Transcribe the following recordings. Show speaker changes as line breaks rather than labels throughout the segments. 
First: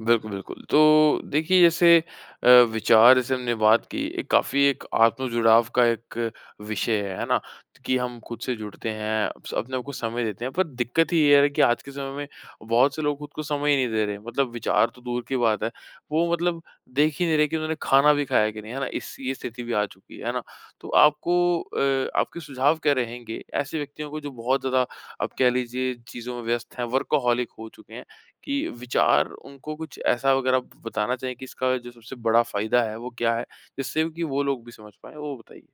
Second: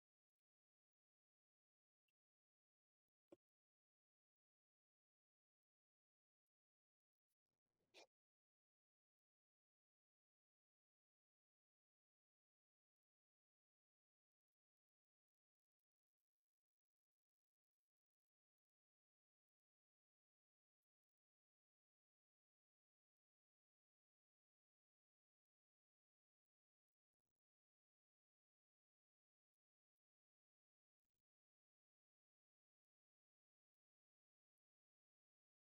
बिल्कुल, बिल्कुल, तो देखिए जैसे अ, विचार जैसे हमने बात की एक काफ़ी एक आत्म-जुड़ाव का एक विषय है, है ना? कि हम खुद से जुड़ते हैं स अपने आप को समय देते हैं पर दिक्कत ये है कि आज के समय में बहुत से लोग खुद को समय ही नहीं दे रहे हैं। मतलब विचार तो दूर की बात है, वो मतलब देख ही नहीं रहे हैं कि उन्होंने खाना भी खाया कि नहीं, है ना? इस ये स्थिति भी आ चुकी है, है ना? तो आपको अ, आपके सुझाव क्या रहेंगे ऐसे व्यक्तियों को जो बहुत ज़्यादा आप कह लीजिए चीज़ों में व्यस्त हैं वर्कहॉलिक हो चुके हैं कि विचार उनको कुछ ऐसा वग़ैरह बताना चाहिए कि इसका जो सबसे बड़ा फ़ायदा है वो क्या है? जिससे कि वो लोग भी समझ पाएँ, वो बताइए?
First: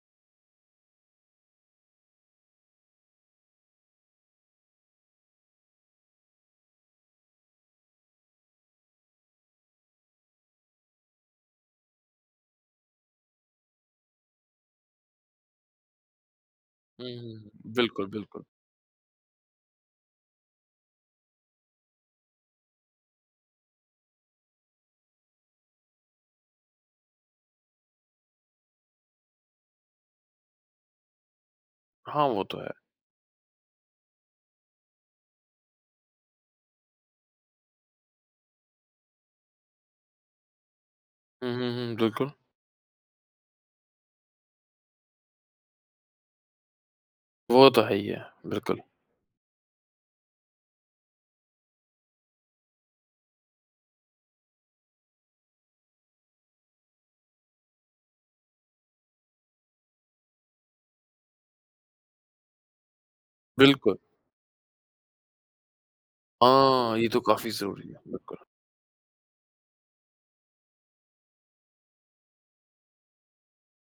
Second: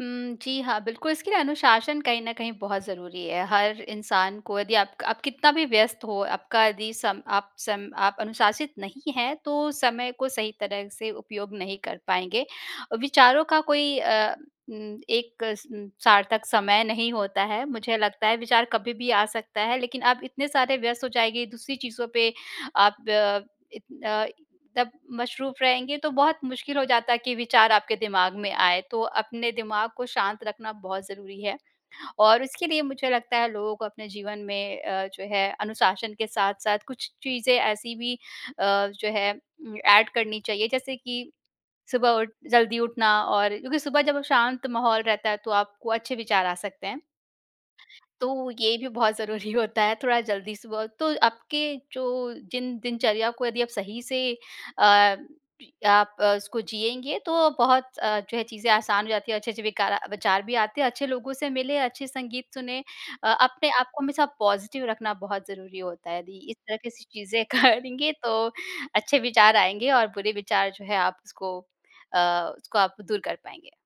उम, जी हाँ, बिल्कुल, इसके लिए अनुशासन कहीं न कहीं बहुत ज़रूरी है हर इंसान को यदि आप क आप कितना भी व्यस्त हो आपका यदि सम आप सम आप अनुशासित नहीं हैं तो समय को सही तरह से उपयोग नहीं कर पाएँगे। अ, विचारों का कोई अ, उम, एक उम, सार्थक समय
हुँ,
नहीं होता
हुँ।
है मुझे
बिल्कुल,
लगता है
बिल्कुल।
विचार कभी भी आ सकता है लेकिन आप इतने सारे व्यस्त हो जाएँगे दूसरी चीज़ों पे आप अ, इ अ, तब मशरूफ़ रहेंगे तो बहुत मुश्किल हो जाता है कि विचार आपके दिमाग में आए तो अपने दिमाग को शांत रखना बहुत ज़रूरी है।
हाँ, वो
और
तो
इसके
है।
लिए मुझे लगता है लोगों को अपने जीवन में अ, जो है अनुशासन के साथ-साथ कुछ चीज़ें ऐसी भी अ, जो है उम, एड करनी चाहिए जैसे कि
हुँ, हुँ, हुँ।
सुबह उठ
बिल्कुल।
जल्दी उठना और क्योंकि सुबह जब शांत माहौल रहता है तो आपको अच्छे विचार आ सकते हैं।
वो तो है ही है,
तो ये
बिल्कुल।
भी बहुत ज़रूरी होता है थोड़ा जल्दी सुबह तो आपके जो जिन दिनचर्या को यदि आप सही से अ, आप अ, उसको जियेंगे तो बहुत अ, जो है चीज़ें आसान हो जाती है अच्छे-अच्छे विकार अ, विचार भी आते हैं अच्छे लोगों से मिले अच्छे संगीत सुने। अ, अपने आप
बिल्कुल।
को हमेशा पॉज़िटिव रखना बहुत ज़रूरी होता है यदि इस तरह
हाँ,
से
ये तो
चीज़ें
काफ़ी ज़रूरी है,
करेंगे तो
बिल्कुल।
अच्छे विचार आएँगे और बुरे विचार जो है आप उसको अ, उसको आप दूर कर पाएँगे।